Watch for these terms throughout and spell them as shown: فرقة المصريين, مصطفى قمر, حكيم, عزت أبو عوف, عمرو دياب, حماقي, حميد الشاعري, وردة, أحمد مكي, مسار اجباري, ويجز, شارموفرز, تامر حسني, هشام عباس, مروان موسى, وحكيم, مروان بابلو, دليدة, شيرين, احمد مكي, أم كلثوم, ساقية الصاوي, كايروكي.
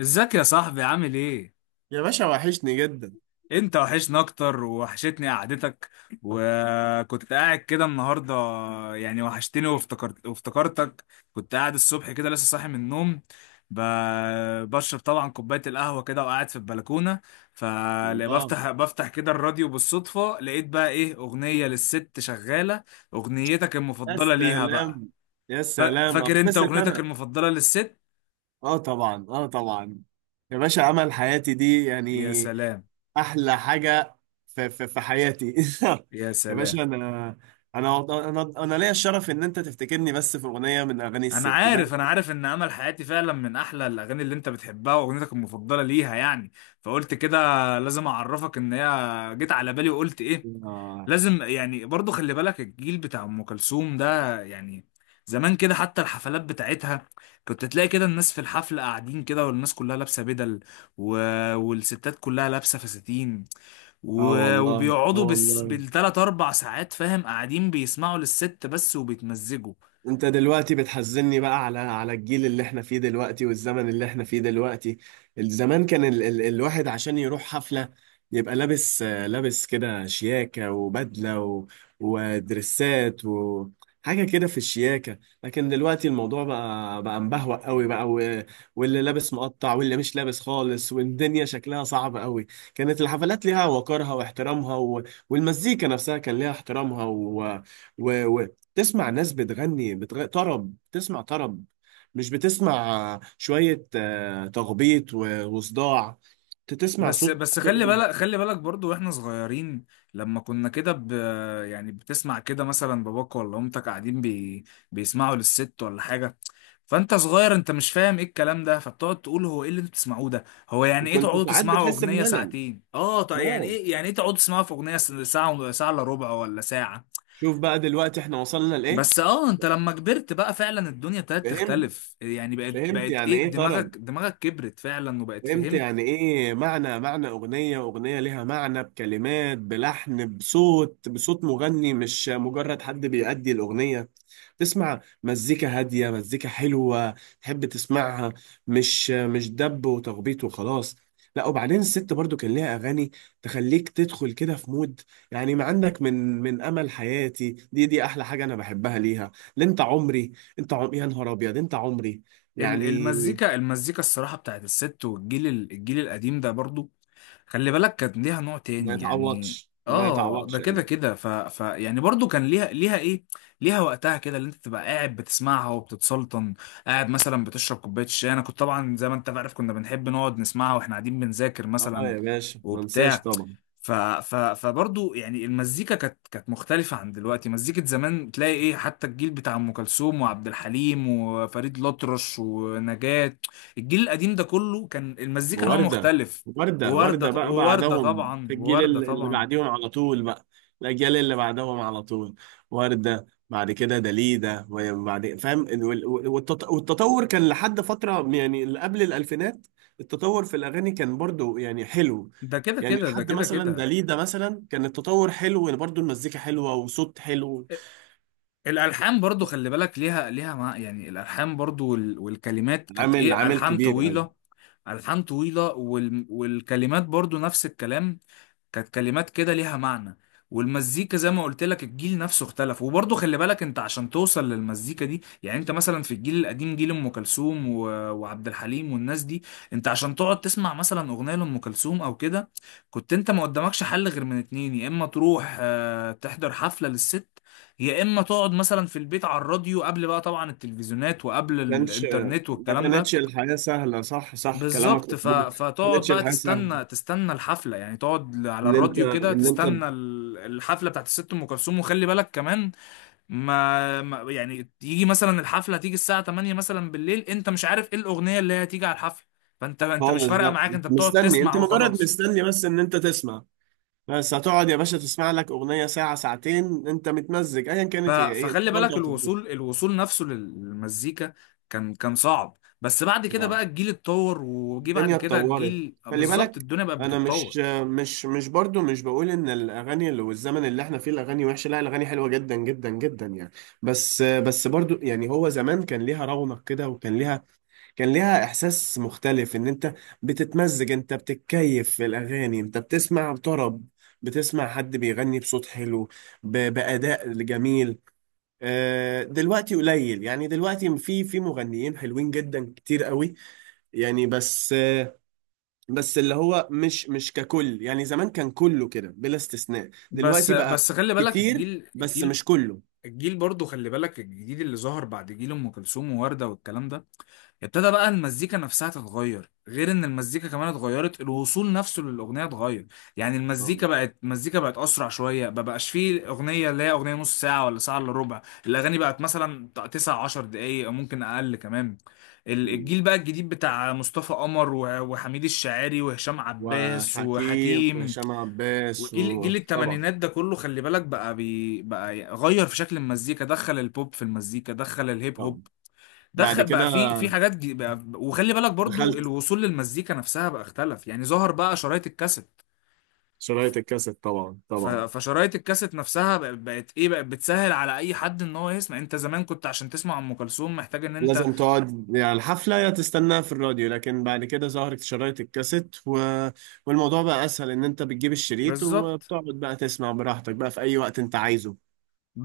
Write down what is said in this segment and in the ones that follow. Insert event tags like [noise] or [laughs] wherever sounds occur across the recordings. ازيك يا صاحبي عامل ايه؟ يا باشا، وحشني جدا. انت وحشنا اكتر ووحشتني قعدتك، وكنت قاعد كده النهارده، يعني وحشتني وافتكرت وافتكرتك. كنت قاعد الصبح كده لسه صاحي من النوم، ب... بشرب طبعا كوباية القهوة كده وقاعد في البلكونة. الله. فبفتح كده الراديو بالصدفة، لقيت بقى ايه اغنية للست شغالة، اغنيتك يا المفضلة ليها بقى. سلام. يا سلام، فاكر انت اتبسط اغنيتك انا. المفضلة للست؟ اه طبعا، اه طبعا. يا باشا، عمل حياتي دي يعني. يا سلام. احلى حاجه في حياتي. يا [laughs] يا سلام، باشا، انا انا ليا الشرف ان انت تفتكرني بس في اغنيه من اغاني انا الست ده. عارف انا عارف ان امل حياتي فعلا من احلى الاغاني اللي انت بتحبها واغنيتك المفضله ليها يعني. فقلت كده لازم اعرفك ان هي جيت على بالي وقلت ايه، اه. لازم يعني برضو خلي بالك الجيل بتاع ام كلثوم ده يعني زمان كده، حتى الحفلات بتاعتها كنت تلاقي كده الناس في الحفله قاعدين كده، والناس كلها لابسه بدل، و... والستات كلها لابسه فساتين، آه والله، اه وبيقعدوا والله. بالتلات اربع ساعات فاهم، قاعدين بيسمعوا للست بس وبيتمزجوا. انت دلوقتي بتحزني بقى على الجيل اللي احنا فيه دلوقتي والزمن اللي احنا فيه دلوقتي. زمان كان ال ال الواحد عشان يروح حفلة، يبقى لابس، لابس كده شياكة وبدلة ودرسات وحاجة كده في الشياكة. لكن دلوقتي الموضوع بقى مبهوأ قوي بقى. واللي لابس مقطع واللي مش لابس خالص، والدنيا شكلها صعب قوي. كانت الحفلات ليها وقارها واحترامها، والمزيكا نفسها كان ليها احترامها و تسمع ناس بتغني طرب، تسمع طرب. مش بتسمع شوية تخبيط وصداع. تسمع بس صوت. بس خلي بالك، خلي بالك برضو واحنا صغيرين، لما كنا كده يعني بتسمع كده مثلا باباك ولا امتك قاعدين بيسمعوا للست ولا حاجه، فانت صغير انت مش فاهم ايه الكلام ده، فبتقعد تقول هو ايه اللي انتوا بتسمعوه ده، هو يعني ايه كنت تقعدوا ساعات تسمعوا بتحس اغنيه بملل، ساعتين، اه طيب يعني ملل. ايه، يعني ايه تقعدوا تسمعوا في اغنيه ساعه ساعه الا ربع ولا ساعه. شوف بقى دلوقتي احنا وصلنا لإيه. بس اه انت لما كبرت بقى فعلا الدنيا ابتدت فهمت. تختلف، يعني بقت فهمت بقت يعني ايه، ايه طرب. دماغك كبرت فعلا وبقت فهمت فهمت. يعني ايه معنى، معنى اغنية، اغنية ليها معنى بكلمات بلحن بصوت، بصوت مغني مش مجرد حد بيأدي الاغنية. تسمع مزيكا هادية، مزيكا حلوة، تحب تسمعها. مش دب وتخبيط وخلاص. لا، وبعدين الست برضو كان ليها اغاني تخليك تدخل كده في مود. يعني ما عندك من امل حياتي، دي احلى حاجة انا بحبها ليها. لا، انت عمري. يا نهار ابيض، انت عمري يعني. المزيكا، المزيكا الصراحة بتاعت الست والجيل، الجيل القديم ده برضو خلي بالك كانت ليها نوع ما تاني يعني. يتعوضش، ما اه ده يتعوضش كده يعني. كده، ف... ف يعني برضو كان ليها ليها ايه، ليها وقتها كده اللي انت تبقى قاعد بتسمعها وبتتسلطن، قاعد مثلا بتشرب كوباية شاي. انا كنت طبعا زي ما انت عارف كنا بنحب نقعد نسمعها واحنا قاعدين بنذاكر اه مثلا يا باشا، ما انساش وبتاع. طبعا. ف ف فبرضه يعني المزيكا كانت كانت مختلفة عن دلوقتي، مزيكة زمان تلاقي ايه حتى الجيل بتاع ام كلثوم وعبد الحليم وفريد الأطرش ونجاة، الجيل القديم ده كله كان المزيكا نوع وردة. مختلف. وردة، وردة ووردة، بقى ووردة بعدهم في طبعا ووردة اللي طبعا بعديهم على طول بقى. الأجيال اللي بعدهم على طول. وردة بعد كده دليدة وبعد فاهم والتطور كان لحد فترة يعني اللي قبل الألفينات. التطور في الأغاني كان برضو يعني حلو. ده كده يعني كده، ده لحد كده مثلا كده. دليدة مثلا كان التطور حلو برضو، المزيكا حلوة وصوت حلو. الالحان برضو خلي بالك ليها ليها مع يعني، الالحان برضو والكلمات كانت عامل ايه، عامل الحان كبير قوي. طويله، الحان طويله والكلمات برضو نفس الكلام، كانت كلمات كده ليها معنى. والمزيكا زي ما قلت لك الجيل نفسه اختلف، وبرضه خلي بالك انت عشان توصل للمزيكا دي يعني، انت مثلا في الجيل القديم جيل ام كلثوم وعبد الحليم والناس دي، انت عشان تقعد تسمع مثلا اغنيه لام كلثوم او كده، كنت انت ما قدامكش حل غير من اتنين، يا اما تروح آه، تحضر حفله للست، يا اما تقعد مثلا في البيت على الراديو، قبل بقى طبعا التلفزيونات وقبل كانش، الانترنت ما والكلام ده. كانتش الحياة سهلة. صح، صح كلامك بالظبط، مظبوط. ما فتقعد كانتش بقى الحياة سهلة تستنى، تستنى الحفله يعني، تقعد على ان انت الراديو كده ان انت تستنى الحفله بتاعت الست ام كلثوم، وخلي بالك كمان ما يعني يجي مثلا الحفله، تيجي الساعه 8 مثلا بالليل انت مش عارف ايه الاغنيه اللي هي هتيجي على الحفله، فانت مش خالص فارقه لا. معاك، انت بتقعد مستني، تسمع انت مجرد وخلاص. مستني بس ان انت تسمع. بس هتقعد يا باشا تسمع لك اغنية ساعة ساعتين، انت متمزج، ايا كانت هي ايه انت فخلي بالك برضه هتتبسط. الوصول، الوصول نفسه للمزيكا كان كان صعب، بس بعد كده آه. بقى الجيل اتطور، وجي بعد الدنيا كده اتطورت. الجيل خلي بالظبط بالك الدنيا بقت انا بتتطور. مش، برضه مش بقول ان الاغاني اللي والزمن اللي احنا فيه الاغاني وحشة. لا، الاغاني حلوة جدا جدا جدا يعني. بس برضه يعني هو زمان كان ليها رونق كده وكان ليها، كان ليها احساس مختلف ان انت بتتمزج، انت بتتكيف في الاغاني، انت بتسمع طرب، بتسمع حد بيغني بصوت حلو، بأداء جميل. دلوقتي قليل، يعني دلوقتي في مغنيين حلوين جدا كتير قوي يعني، بس اللي هو مش ككل يعني. زمان كان كله كده بلا استثناء. بس دلوقتي بقى بس خلي بالك كتير الجيل، بس الجيل مش كله. الجيل برضه خلي بالك الجديد اللي ظهر بعد جيل ام كلثوم ووردة والكلام ده، ابتدى بقى المزيكا نفسها تتغير، غير ان المزيكا كمان اتغيرت الوصول نفسه للاغنيه اتغير، يعني آه. المزيكا بقت، المزيكا بقت اسرع شويه، ما بقاش فيه اغنيه اللي هي اغنيه نص ساعه ولا ساعه الا ربع، الاغاني بقت مثلا 9 10 دقائق او ممكن اقل كمان. مم. الجيل بقى الجديد بتاع مصطفى قمر وحميد الشاعري وهشام عباس وحكيم وحكيم، وهشام عباس، وجيل جيل وطبعا الثمانينات ده كله خلي بالك بقى بقى غير في شكل المزيكا، دخل البوب في المزيكا، دخل الهيب هوب، طبعا. بعد دخل كده بقى في في حاجات بقى. وخلي بالك برضو دخلت الوصول للمزيكا نفسها بقى اختلف، يعني ظهر بقى شرايط الكاسيت. شرايط الكاسيت، طبعا طبعا. فشرايط الكاسيت نفسها بقت ايه، بقت بتسهل على اي حد ان هو يسمع، انت زمان كنت عشان تسمع ام كلثوم محتاج ان انت. لازم تقعد يعني الحفلة يا تستناها في الراديو، لكن بعد كده ظهرت شرايط الكاسيت والموضوع بقى أسهل، إن أنت بتجيب الشريط بالظبط، وبتقعد بقى تسمع براحتك بقى في أي وقت أنت عايزه.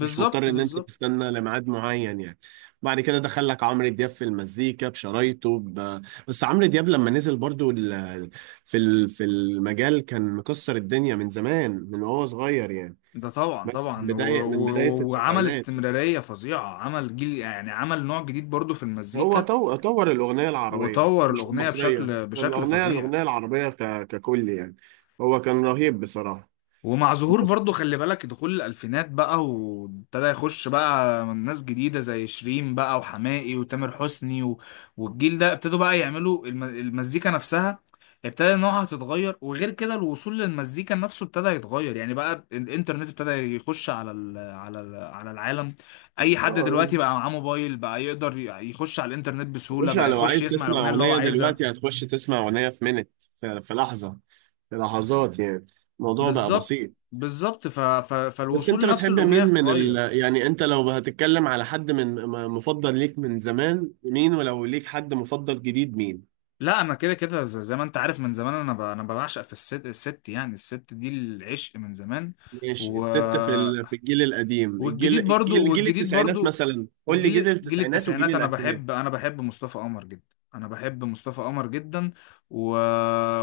مش مضطر إن أنت بالظبط. تستنى لميعاد معين يعني. بعد كده دخل لك عمرو دياب في المزيكا بشرايطه بس عمرو دياب لما نزل برضو في في المجال كان مكسر الدنيا من زمان، من وهو صغير يعني. ده طبعا بس من طبعا، بداية من بداية وعمل التسعينات استمرارية فظيعة، عمل جيل يعني، عمل نوع جديد برضو في هو المزيكا، طور الأغنية العربية، وطور مش الأغنية المصرية، بشكل، بشكل الأغنية، فظيع. الأغنية العربية ككل يعني. هو كان رهيب بصراحة. ومع ظهور بس برضو خلي بالك دخول الألفينات بقى، وابتدى يخش بقى ناس جديدة زي شيرين بقى وحماقي وتامر حسني والجيل ده ابتدوا بقى يعملوا المزيكا نفسها، ابتدى نوعها تتغير، وغير كده الوصول للمزيكا نفسه ابتدى يتغير، يعني بقى الانترنت ابتدى يخش على ال... على ال... على العالم، اي حد آه، دلوقتي بقى معاه موبايل بقى يقدر يخش على الانترنت بسهولة، مش، بقى لو يخش عايز يسمع تسمع الأغنية اللي هو أغنية عايزها. دلوقتي هتخش تسمع أغنية في منت في لحظة، في لحظات يعني. الموضوع بقى بالظبط، بسيط. بالظبط، بس أنت فالوصول نفسه بتحب الأغنية مين من اتغير. يعني أنت لو هتتكلم على حد من مفضل ليك من زمان مين، ولو ليك حد مفضل جديد مين. لا انا كده كده، زي ما انت عارف من زمان انا انا بعشق في الست، الست يعني، الست دي العشق من زمان. ماشي، و الست في في الجيل القديم، الجيل والجديد برضو الجيل جيل والجديد التسعينات برضو مثلا، قول لي جيل وجيل جيل التسعينات وجيل التسعينات، انا الألفينات. بحب انا بحب مصطفى قمر جدا، انا بحب مصطفى قمر جدا. و...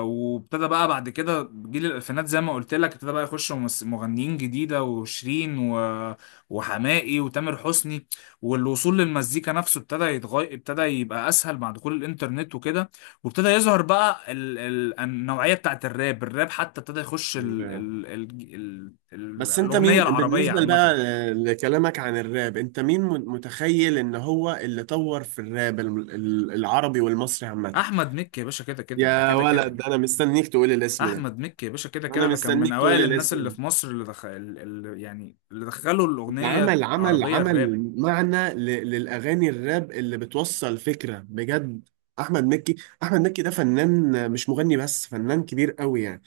وابتدى بقى بعد كده جيل الالفينات زي ما قلت لك، ابتدى بقى يخش مغنيين جديده، وشيرين وحماقي وتامر حسني، والوصول للمزيكا نفسه ابتدى يتغير، ابتدى يبقى اسهل مع دخول الانترنت وكده، وابتدى يظهر بقى النوعيه بتاعت الراب، الراب حتى ابتدى يخش تمام. بس انت الاغنيه مين العربيه بالنسبة عامه. بقى لكلامك عن الراب؟ انت مين متخيل ان هو اللي طور في الراب العربي والمصري عامة؟ احمد مكي يا باشا، كده كده ده، يا كده كده. ولد، انا مستنيك تقول الاسم ده. احمد مكي يا باشا كده انا كده ده، كان من مستنيك تقول اوائل الناس الاسم اللي ده. في مصر اللي دخل، اللي يعني اللي دخلوا ده الاغنيه عمل عمل العربيه الراب. عمل معنى للأغاني، الراب اللي بتوصل فكرة بجد. أحمد مكي. أحمد مكي ده فنان، مش مغني بس، فنان كبير قوي يعني.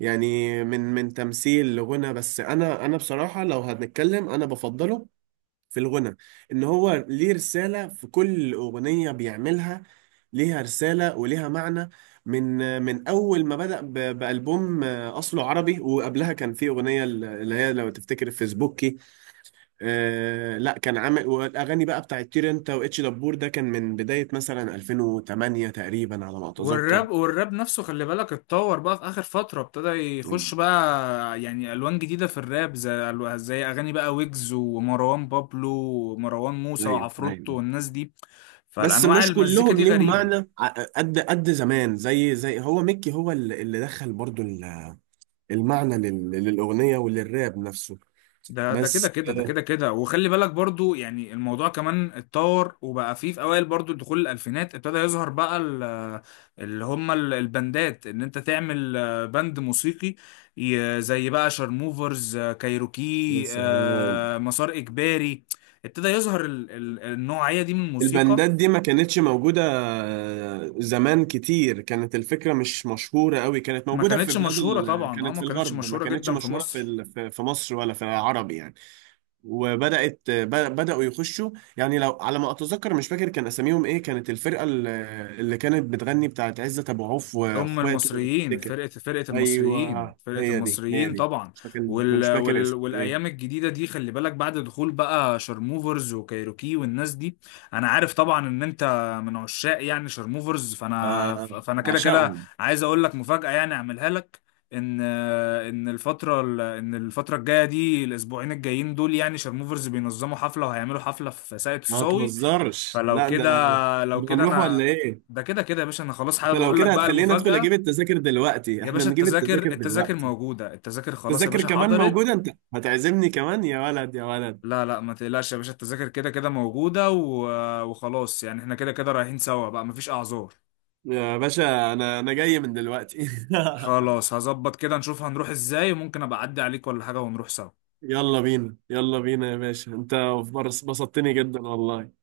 يعني من تمثيل لغنى، بس أنا، أنا بصراحة لو هنتكلم أنا بفضله في الغنى، إن هو ليه رسالة في كل أغنية بيعملها، ليها رسالة وليها معنى من أول ما بدأ بألبوم أصله عربي. وقبلها كان في أغنية اللي هي لو تفتكر فيسبوكي. آه لا، كان عامل والاغاني بقى بتاعت طير انت واتش دبور، ده كان من بدايه مثلا 2008 تقريبا على ما اتذكر. والراب نفسه خلي بالك اتطور بقى في اخر فتره، ابتدى يخش بقى يعني الوان جديده في الراب، زي زي اغاني بقى ويجز ومروان بابلو ومروان موسى ايوه وعفروتو ايوه. والناس دي، بس فالانواع مش المزيكا كلهم دي ليهم غريبه. معنى قد زمان، زي هو ميكي، هو اللي دخل برضو المعنى للاغنيه وللراب نفسه. ده ده كده بس كده، ده يا كده كده. وخلي بالك برضو يعني الموضوع كمان اتطور، وبقى فيه في اوائل برضو دخول الالفينات ابتدى يظهر بقى اللي هم البندات، ان انت تعمل آه، بند موسيقي، زي بقى شارموفرز آه، يا كايروكي سلام. آه، مسار اجباري، ابتدى يظهر النوعية دي من الموسيقى. البندات دي ما كانتش موجودة. زمان كتير كانت الفكرة مش مشهورة قوي، كانت ما موجودة في كانتش بلاد مشهورة طبعا، اه كانت ما في كانتش الغرب، ما مشهورة كانتش جدا في مشهورة في مصر. في في مصر ولا في العرب يعني. وبدأت بدأوا يخشوا، يعني لو على ما أتذكر مش فاكر كان أساميهم إيه، كانت الفرقة اللي كانت بتغني بتاعت عزت أبو عوف هم وإخواته لو المصريين، تفتكر. فرقة المصريين، أيوه، فرقة هي دي هي المصريين دي. طبعا. مش فاكر، كنتش فاكر اسم والأيام إيه. الجديدة دي خلي بالك بعد دخول بقى شارموفرز وكايروكي والناس دي، أنا عارف طبعا إن أنت من عشاق يعني شارموفرز، فأنا فأنا كده كده بعشقهم. عايز أقول لك مفاجأة يعني أعملها لك. إن إن الفترة الجاية دي الأسبوعين الجايين دول، يعني شارموفرز بينظموا حفلة، وهيعملوا حفلة في ساقية ما الصاوي، تهزرش، فلو لا ده كده، لو كنا كده هنروح ولا أنا. إيه؟ ده كده كده يا باشا، انا خلاص ده حابب لو اقول لك كده بقى هتخلينا ادخل اجيب المفاجأة. التذاكر دلوقتي. يا احنا باشا نجيب التذاكر، التذاكر التذاكر دلوقتي. موجودة، التذاكر خلاص يا التذاكر باشا كمان حضرت. موجودة، انت هتعزمني كمان يا ولد يا ولد. لا لا ما تقلقش يا باشا، التذاكر كده كده موجودة وخلاص، يعني احنا كده كده رايحين سوا بقى مفيش اعذار. يا باشا، انا جاي من دلوقتي. [laughs] خلاص هظبط كده نشوف هنروح ازاي، وممكن ابقى اعدي عليك ولا حاجة ونروح سوا. يلا بينا، يلا بينا يا باشا. انت بسطتني جدا والله.